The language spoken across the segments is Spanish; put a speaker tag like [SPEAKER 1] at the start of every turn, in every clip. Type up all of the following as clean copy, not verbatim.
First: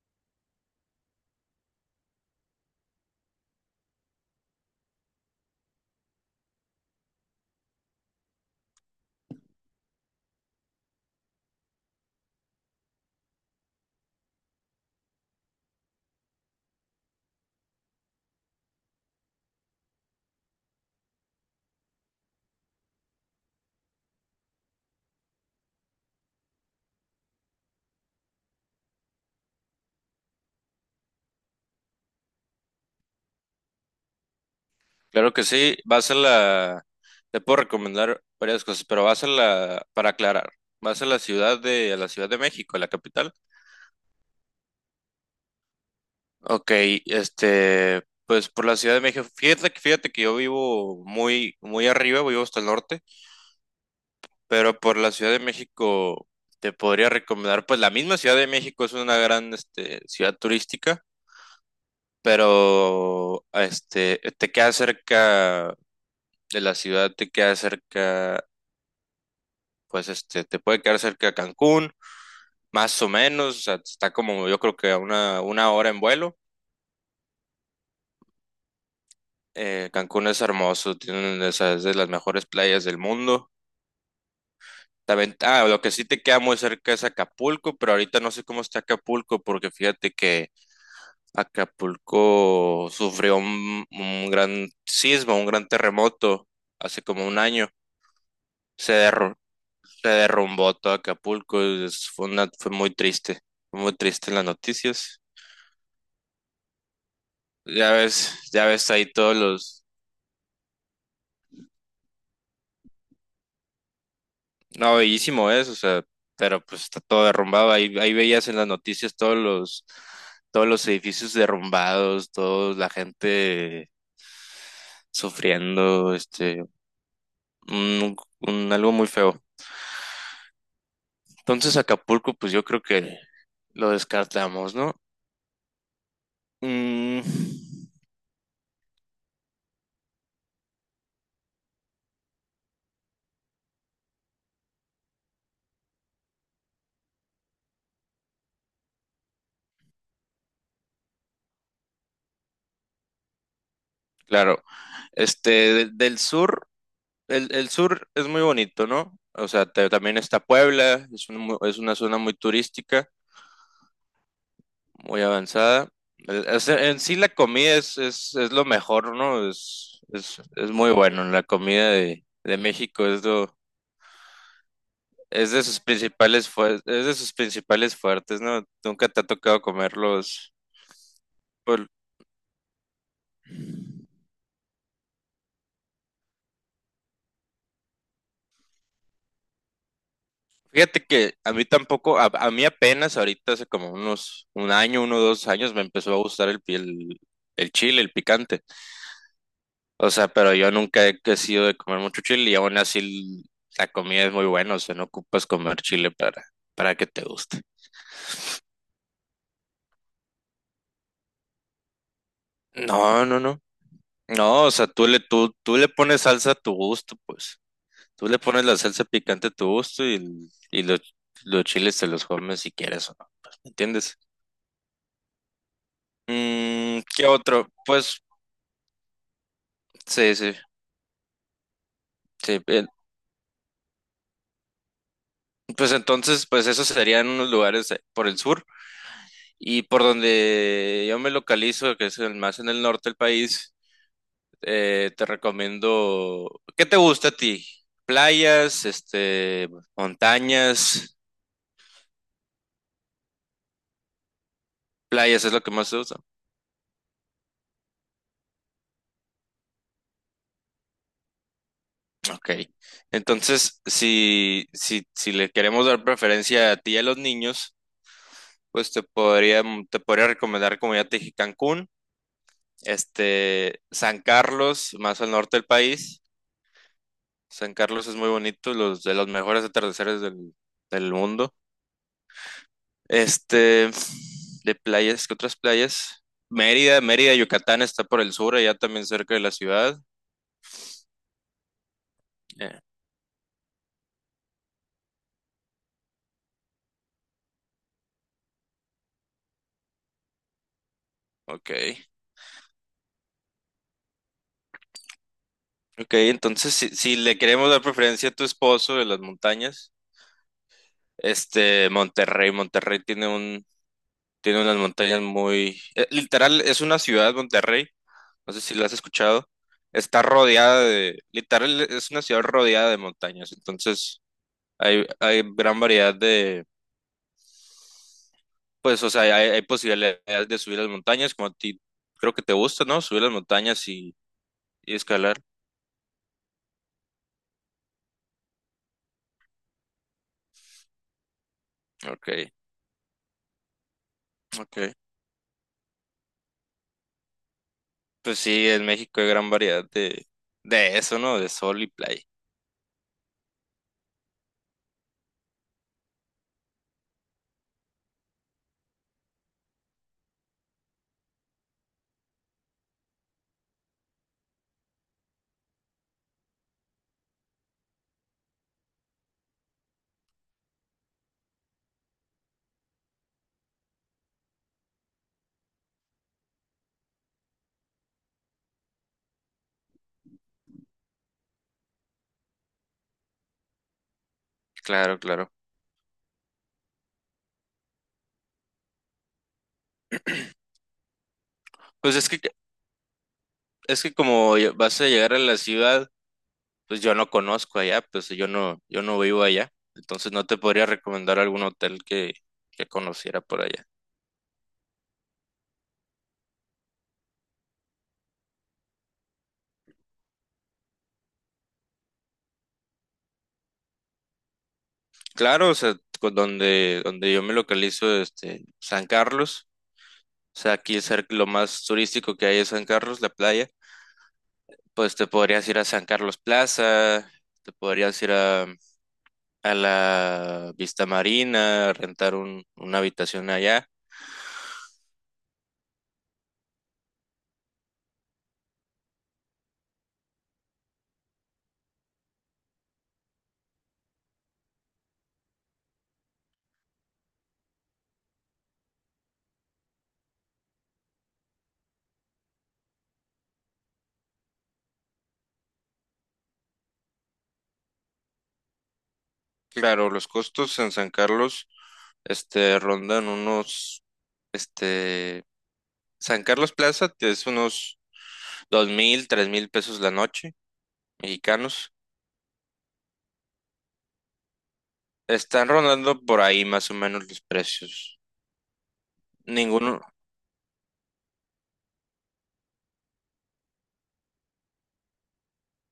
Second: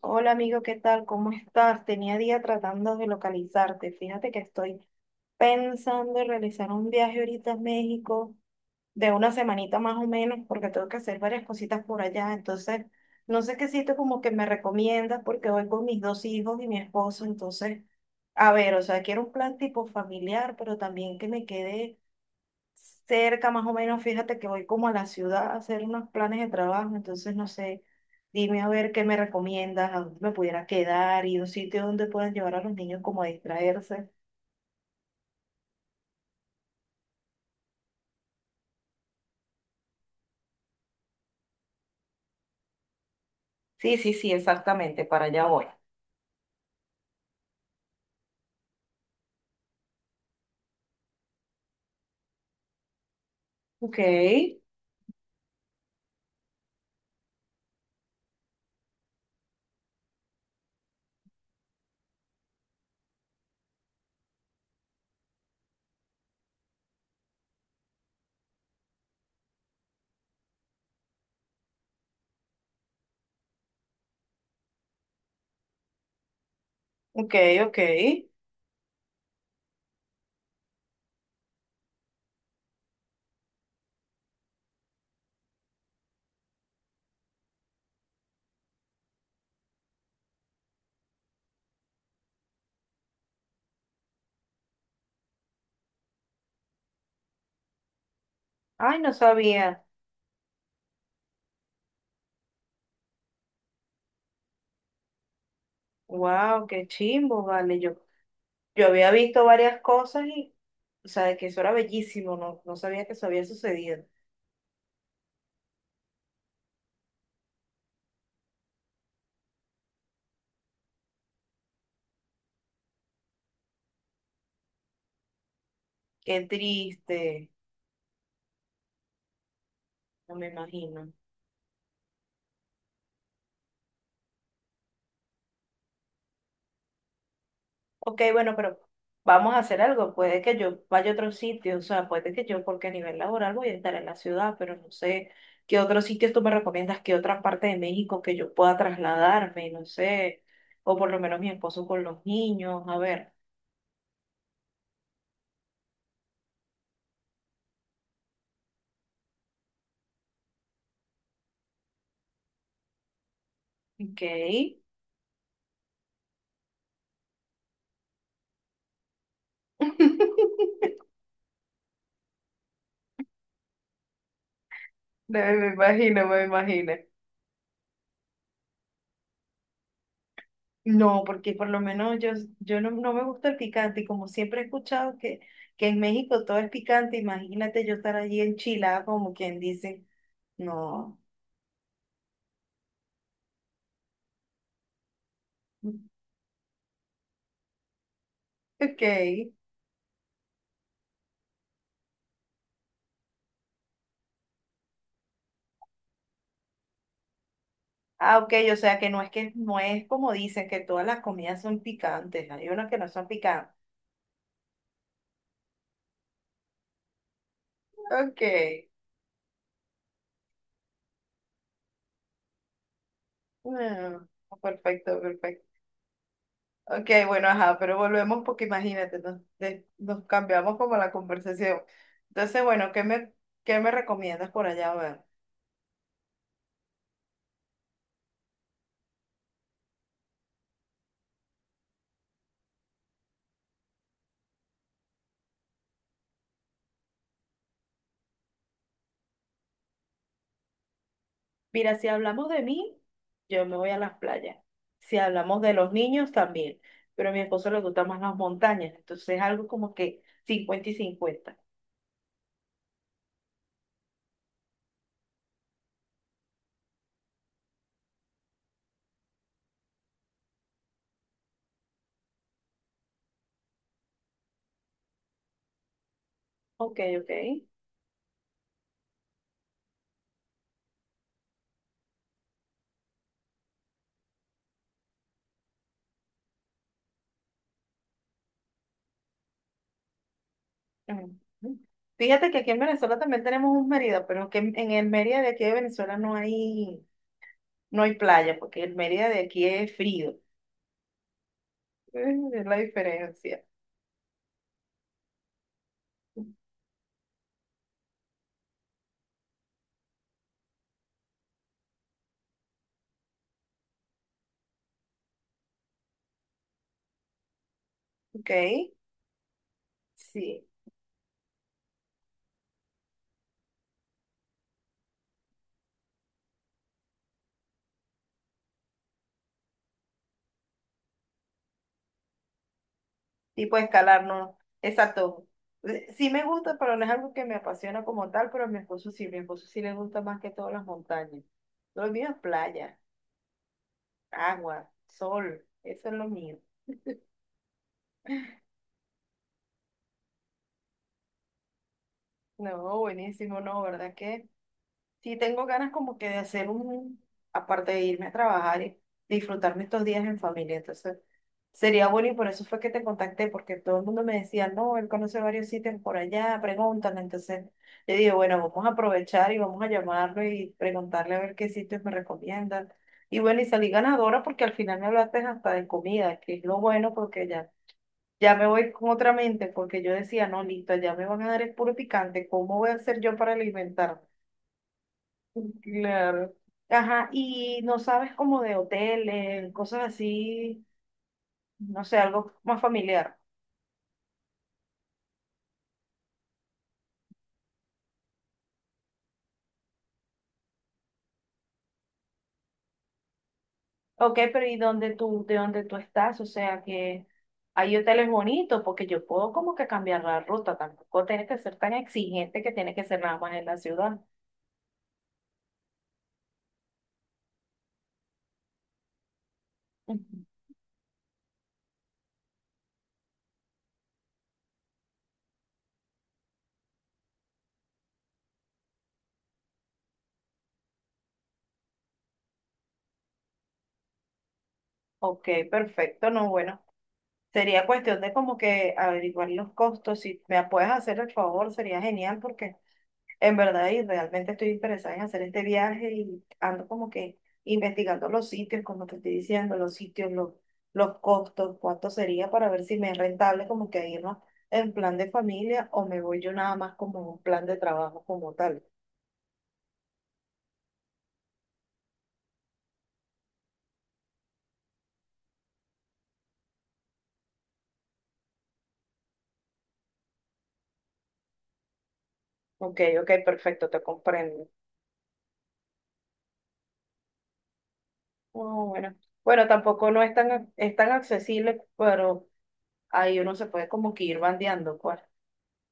[SPEAKER 1] Hola amigo, ¿qué tal? ¿Cómo estás? Tenía día tratando de localizarte. Fíjate que estoy pensando en realizar un viaje ahorita a México de una semanita más o menos porque tengo que hacer varias cositas por allá. Entonces, no sé qué sitio como que me recomiendas porque voy con mis dos hijos y mi esposo. Entonces, a ver, o sea, quiero un plan tipo familiar, pero también que me quede cerca más o menos, fíjate que voy como a la ciudad a hacer unos planes de trabajo, entonces no sé, dime a ver qué me recomiendas, a dónde me pudiera quedar y un sitio donde puedan llevar a los niños como a distraerse.
[SPEAKER 2] Claro que sí, vas a la, te puedo recomendar varias cosas, pero vas a la, para aclarar, vas a la ciudad de, a la Ciudad de México, a la capital.
[SPEAKER 1] Sí, sí, sí, exactamente, para allá voy.
[SPEAKER 2] Ok, este, pues por la Ciudad de México, fíjate que yo vivo muy, muy arriba, vivo hasta el norte,
[SPEAKER 1] Ok,
[SPEAKER 2] pero por la Ciudad de México te podría recomendar, pues la misma Ciudad de México es una gran, este, ciudad turística, pero, este, te queda cerca de la ciudad, te queda cerca pues este, te puede quedar cerca de Cancún, más o menos, o sea, está como yo creo que a una hora en vuelo.
[SPEAKER 1] ok, ok.
[SPEAKER 2] Cancún es hermoso, tiene esas de las mejores playas del mundo. También, ah, lo que sí te queda muy cerca es Acapulco, pero ahorita no sé cómo está Acapulco, porque fíjate que Acapulco sufrió un gran sismo, un gran terremoto hace como un año. Se
[SPEAKER 1] Ay, no
[SPEAKER 2] derru-
[SPEAKER 1] sabía.
[SPEAKER 2] se derrumbó todo Acapulco, fue muy triste en las noticias.
[SPEAKER 1] Wow, qué chimbo, vale. Yo,
[SPEAKER 2] Ya
[SPEAKER 1] yo
[SPEAKER 2] ves
[SPEAKER 1] había
[SPEAKER 2] ahí todos
[SPEAKER 1] visto varias
[SPEAKER 2] los...
[SPEAKER 1] cosas y, o sea, de que eso era bellísimo, no, no sabía que eso había sucedido.
[SPEAKER 2] No, bellísimo es, o sea, pero pues está todo derrumbado. Ahí veías en las noticias todos los edificios derrumbados, toda la gente sufriendo,
[SPEAKER 1] Qué
[SPEAKER 2] este,
[SPEAKER 1] triste,
[SPEAKER 2] algo muy feo.
[SPEAKER 1] no me imagino.
[SPEAKER 2] Entonces Acapulco, pues yo creo que lo descartamos, ¿no? Mm,
[SPEAKER 1] Ok, bueno, pero vamos a hacer algo. Puede que yo vaya a otro sitio, o sea, puede que yo, porque a nivel laboral voy a estar en la ciudad, pero no sé qué otros sitios tú me recomiendas, qué otra parte de México que yo pueda trasladarme, no sé, o por lo menos mi esposo con los niños, a ver,
[SPEAKER 2] claro, este, del sur, el sur es muy bonito, ¿no? O sea, también está Puebla, es una zona muy turística.
[SPEAKER 1] ok.
[SPEAKER 2] Muy avanzada. En sí la comida es lo mejor, ¿no? Es, es, es muy bueno. La comida de México es lo,
[SPEAKER 1] No,
[SPEAKER 2] es de
[SPEAKER 1] me
[SPEAKER 2] sus
[SPEAKER 1] imagino, me
[SPEAKER 2] principales fuer-
[SPEAKER 1] imagino.
[SPEAKER 2] es de sus principales fuertes, ¿no? Nunca te ha tocado comerlos.
[SPEAKER 1] No, porque por lo
[SPEAKER 2] Pues,
[SPEAKER 1] menos yo no, no me gusta el picante y como siempre he escuchado que en México todo es picante, imagínate yo estar allí en Chile, como quien dice,
[SPEAKER 2] fíjate
[SPEAKER 1] no.
[SPEAKER 2] que a mí tampoco, a mí apenas ahorita hace como un año, uno o dos años me
[SPEAKER 1] Ok.
[SPEAKER 2] empezó a gustar el chile, el picante. O sea, pero yo nunca he que sido de comer mucho chile y aún así la comida es muy buena, o sea, no ocupas comer chile para que te guste.
[SPEAKER 1] Ah, ok, o sea que no es como dicen que todas las comidas son picantes, hay unas que no
[SPEAKER 2] No,
[SPEAKER 1] son
[SPEAKER 2] no, no.
[SPEAKER 1] picantes.
[SPEAKER 2] No, o sea, tú le pones salsa a tu gusto, pues. Tú le
[SPEAKER 1] Ok.
[SPEAKER 2] pones la salsa picante a tu gusto y, y los chiles te los comes si quieres o no, ¿entiendes?
[SPEAKER 1] Mm, perfecto, perfecto.
[SPEAKER 2] Mm,
[SPEAKER 1] Ok,
[SPEAKER 2] ¿qué
[SPEAKER 1] bueno,
[SPEAKER 2] otro?
[SPEAKER 1] ajá, pero
[SPEAKER 2] Pues,
[SPEAKER 1] volvemos porque imagínate, nos
[SPEAKER 2] sí, sí,
[SPEAKER 1] cambiamos como la conversación.
[SPEAKER 2] sí.
[SPEAKER 1] Entonces, bueno, ¿qué me recomiendas por allá? A ver.
[SPEAKER 2] Pues entonces, pues esos serían unos lugares por el sur y por donde yo me localizo, que es el más en el norte del país. Te recomiendo. ¿Qué te gusta a ti? Playas, este, montañas.
[SPEAKER 1] Mira, si hablamos de mí, yo me voy a las playas. Si
[SPEAKER 2] Playas es
[SPEAKER 1] hablamos
[SPEAKER 2] lo
[SPEAKER 1] de
[SPEAKER 2] que más
[SPEAKER 1] los
[SPEAKER 2] te gusta.
[SPEAKER 1] niños, también. Pero a mi esposo le gustan más las montañas, entonces es algo como que 50 y 50.
[SPEAKER 2] Ok. Entonces, si le queremos dar preferencia a ti y a los niños, pues te podría recomendar, como ya te dije, Cancún, este, San Carlos, más al norte del país.
[SPEAKER 1] Ok, ok.
[SPEAKER 2] San Carlos es muy bonito, los de los mejores atardeceres del mundo. Este, de playas, ¿qué otras playas? Mérida, Yucatán está por el sur, allá también cerca de la ciudad.
[SPEAKER 1] Ujú. Fíjate que aquí en
[SPEAKER 2] Eh,
[SPEAKER 1] Venezuela también tenemos un Mérida, pero que en el Mérida de aquí de Venezuela no hay, no hay playa, porque el Mérida de aquí es frío.
[SPEAKER 2] ok,
[SPEAKER 1] Es la diferencia.
[SPEAKER 2] ok, entonces si le queremos dar preferencia a tu esposo de las montañas, este, Monterrey, Monterrey tiene unas montañas muy, literal, es una ciudad, Monterrey,
[SPEAKER 1] Ok,
[SPEAKER 2] no sé si la has escuchado, está
[SPEAKER 1] sí.
[SPEAKER 2] rodeada de, literal, es una ciudad rodeada de montañas, entonces hay gran variedad. Pues, o sea, hay posibilidades de subir las montañas, como a ti creo que te gusta, ¿no? Subir las
[SPEAKER 1] Tipo
[SPEAKER 2] montañas
[SPEAKER 1] escalar, no.
[SPEAKER 2] y escalar.
[SPEAKER 1] Exacto. Sí me gusta, pero no es algo que me apasiona como tal, pero a mi esposo sí le gusta más que todas las montañas. Lo mío
[SPEAKER 2] Ok,
[SPEAKER 1] es playa, agua,
[SPEAKER 2] ok.
[SPEAKER 1] sol, eso es lo mío.
[SPEAKER 2] Pues sí, en México hay gran variedad de eso, ¿no? De sol y playa.
[SPEAKER 1] No, buenísimo, no, ¿verdad que? Sí, tengo ganas como que de hacer un, aparte de irme a trabajar y disfrutarme estos días en familia. Entonces, sería bueno y por eso fue que te contacté, porque todo el mundo me decía, no, él conoce varios sitios por allá, pregúntale. Entonces, yo dije, bueno, vamos a aprovechar y vamos a llamarlo y preguntarle a ver qué sitios me recomiendan. Y bueno, y salí ganadora porque al final me hablaste hasta de comida, que es lo bueno porque ya, ya me voy con otra mente, porque yo decía, no, listo, ya me van a dar el puro picante, ¿cómo voy a hacer yo para alimentarme?
[SPEAKER 2] Claro, claro.
[SPEAKER 1] Claro. Ajá, y no sabes como de hoteles, cosas así, no
[SPEAKER 2] Pues
[SPEAKER 1] sé,
[SPEAKER 2] es que,
[SPEAKER 1] algo más familiar.
[SPEAKER 2] es que como ya vas a llegar a la ciudad, pues yo no conozco allá, pues yo no vivo allá. Entonces no te podría recomendar algún hotel que conociera por allá.
[SPEAKER 1] Ok, pero ¿y de dónde tú estás? O sea, que hay hoteles bonitos, porque yo puedo como que cambiar la ruta, tampoco tienes que ser tan exigente que tiene que ser nada más en la ciudad.
[SPEAKER 2] Claro, o sea, donde yo me localizo, este, San Carlos.
[SPEAKER 1] Ujú.
[SPEAKER 2] O sea, aquí cerca- lo más turístico que hay es San Carlos, la playa. Pues te podrías ir a San Carlos Plaza, te podrías ir a, la Vista Marina, a rentar una habitación allá.
[SPEAKER 1] Ok, perfecto, no, bueno, sería cuestión de como que averiguar los costos, si me puedes hacer el favor, sería genial, porque en verdad, y realmente estoy interesada en hacer este viaje y ando como que investigando los sitios, como te estoy diciendo, los sitios, los costos, cuánto sería para ver si me es rentable como que irnos en plan de familia o me voy yo nada más como un plan de trabajo como tal.
[SPEAKER 2] Claro, los costos en San Carlos, este, rondan unos, este, San Carlos Plaza te es unos 2000, 3000 pesos la noche, mexicanos.
[SPEAKER 1] Ok, ok, perfecto, te comprendo.
[SPEAKER 2] Están rondando por ahí más o menos los precios.
[SPEAKER 1] Oh, bueno, bueno,
[SPEAKER 2] Ninguno,
[SPEAKER 1] tampoco no es tan accesible, pero ahí uno se puede como que ir bandeando, pues.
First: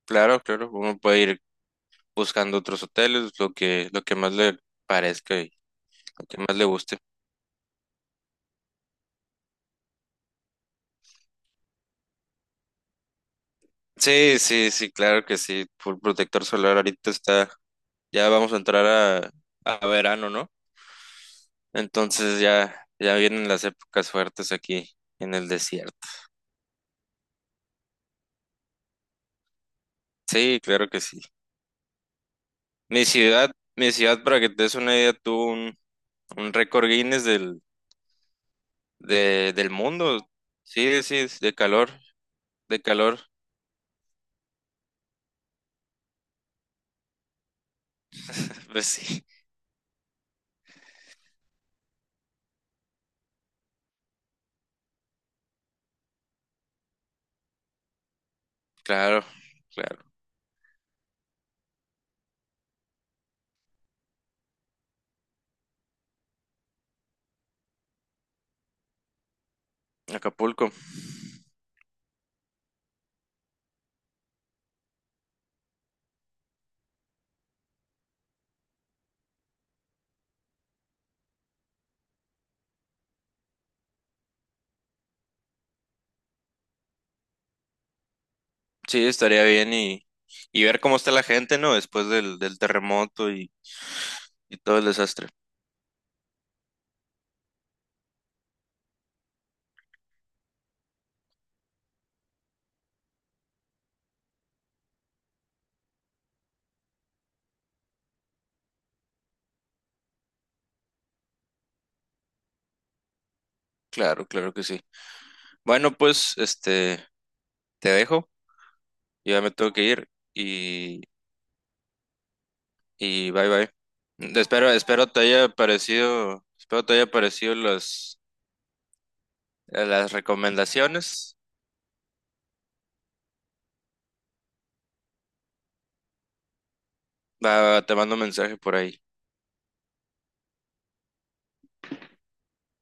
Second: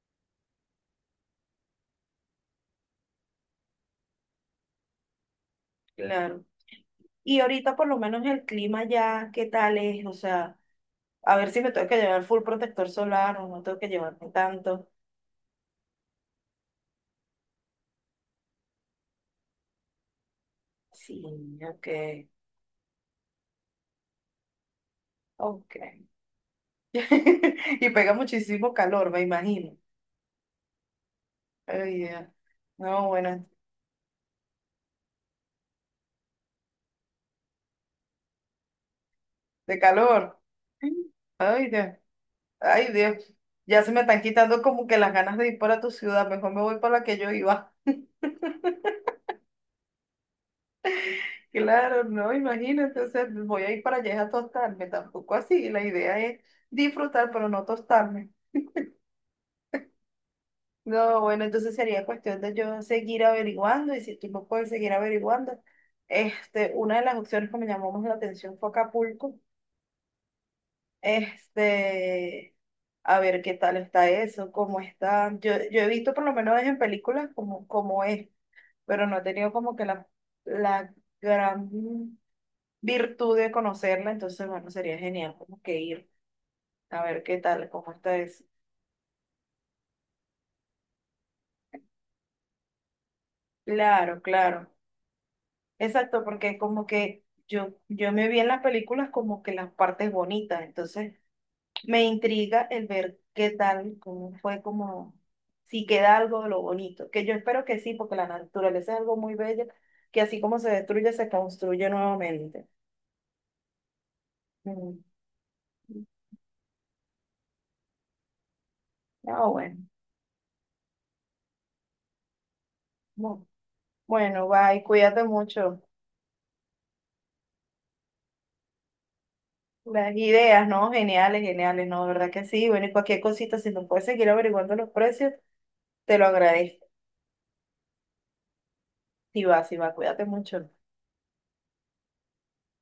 [SPEAKER 2] claro, claro, uno puede ir buscando otros hoteles, lo que más le parezca y lo que
[SPEAKER 1] Claro.
[SPEAKER 2] más le guste.
[SPEAKER 1] Y ahorita por lo menos el clima ya, ¿qué tal es? O sea... A ver si me tengo que llevar full protector solar o no tengo que llevarme
[SPEAKER 2] Sí, sí,
[SPEAKER 1] tanto.
[SPEAKER 2] sí, claro que sí. Full protector solar ahorita está, ya vamos a entrar a verano, ¿no?
[SPEAKER 1] Sí, ok.
[SPEAKER 2] Entonces ya vienen las épocas fuertes aquí en el
[SPEAKER 1] Ok.
[SPEAKER 2] desierto.
[SPEAKER 1] Y pega muchísimo calor, me imagino.
[SPEAKER 2] Sí, claro que sí.
[SPEAKER 1] Ay, Dios.
[SPEAKER 2] Mi
[SPEAKER 1] No, bueno,
[SPEAKER 2] ciudad, mi ciudad, para que te des una idea, tuvo un récord Guinness del
[SPEAKER 1] de
[SPEAKER 2] mundo.
[SPEAKER 1] calor.
[SPEAKER 2] Sí, sí, es de
[SPEAKER 1] Ay, Dios.
[SPEAKER 2] calor, de
[SPEAKER 1] Ay, Dios.
[SPEAKER 2] calor.
[SPEAKER 1] Ya se me están quitando como que las ganas de ir para tu ciudad. Mejor me voy para la que yo iba.
[SPEAKER 2] Pues sí,
[SPEAKER 1] Claro, no, imagínate. O sea, voy a ir para allá a tostarme. Tampoco así. La idea es disfrutar, pero no tostarme.
[SPEAKER 2] claro, claro.
[SPEAKER 1] No, bueno, entonces sería cuestión de yo seguir averiguando y si tú no puedes seguir averiguando. Una de las opciones que me llamó más la atención fue Acapulco.
[SPEAKER 2] Acapulco.
[SPEAKER 1] Este, a ver qué tal está eso, cómo está. Yo he visto por lo menos en películas cómo es, pero no he tenido como que la gran virtud de conocerla, entonces bueno, sería genial como que ir a ver qué tal, cómo está eso.
[SPEAKER 2] Sí, estaría bien y ver cómo está la gente, ¿no? Después del terremoto
[SPEAKER 1] Claro,
[SPEAKER 2] y
[SPEAKER 1] claro.
[SPEAKER 2] todo el desastre.
[SPEAKER 1] Exacto, porque como que yo me vi en las películas como que las partes bonitas, entonces me intriga el ver qué tal, cómo fue como, si queda algo de lo bonito, que yo espero que sí, porque la naturaleza es algo muy bello, que así como se destruye, se construye nuevamente.
[SPEAKER 2] Claro, claro que sí.
[SPEAKER 1] Mm.
[SPEAKER 2] Bueno, pues, este, te dejo, ya
[SPEAKER 1] Ah,
[SPEAKER 2] me tengo
[SPEAKER 1] bueno.
[SPEAKER 2] que ir y, y,
[SPEAKER 1] Bu-
[SPEAKER 2] bye bye.
[SPEAKER 1] Bueno,
[SPEAKER 2] Espero,
[SPEAKER 1] bye,
[SPEAKER 2] espero te
[SPEAKER 1] cuídate
[SPEAKER 2] haya
[SPEAKER 1] mucho.
[SPEAKER 2] parecido, las
[SPEAKER 1] Las ideas, ¿no?
[SPEAKER 2] recomendaciones.
[SPEAKER 1] Geniales, geniales, ¿no? ¿Verdad que sí? Bueno, y cualquier cosita, si nos puedes seguir averiguando los precios, te lo agradezco.
[SPEAKER 2] Va, te mando un mensaje por ahí.
[SPEAKER 1] Si va, si va, cuídate mucho.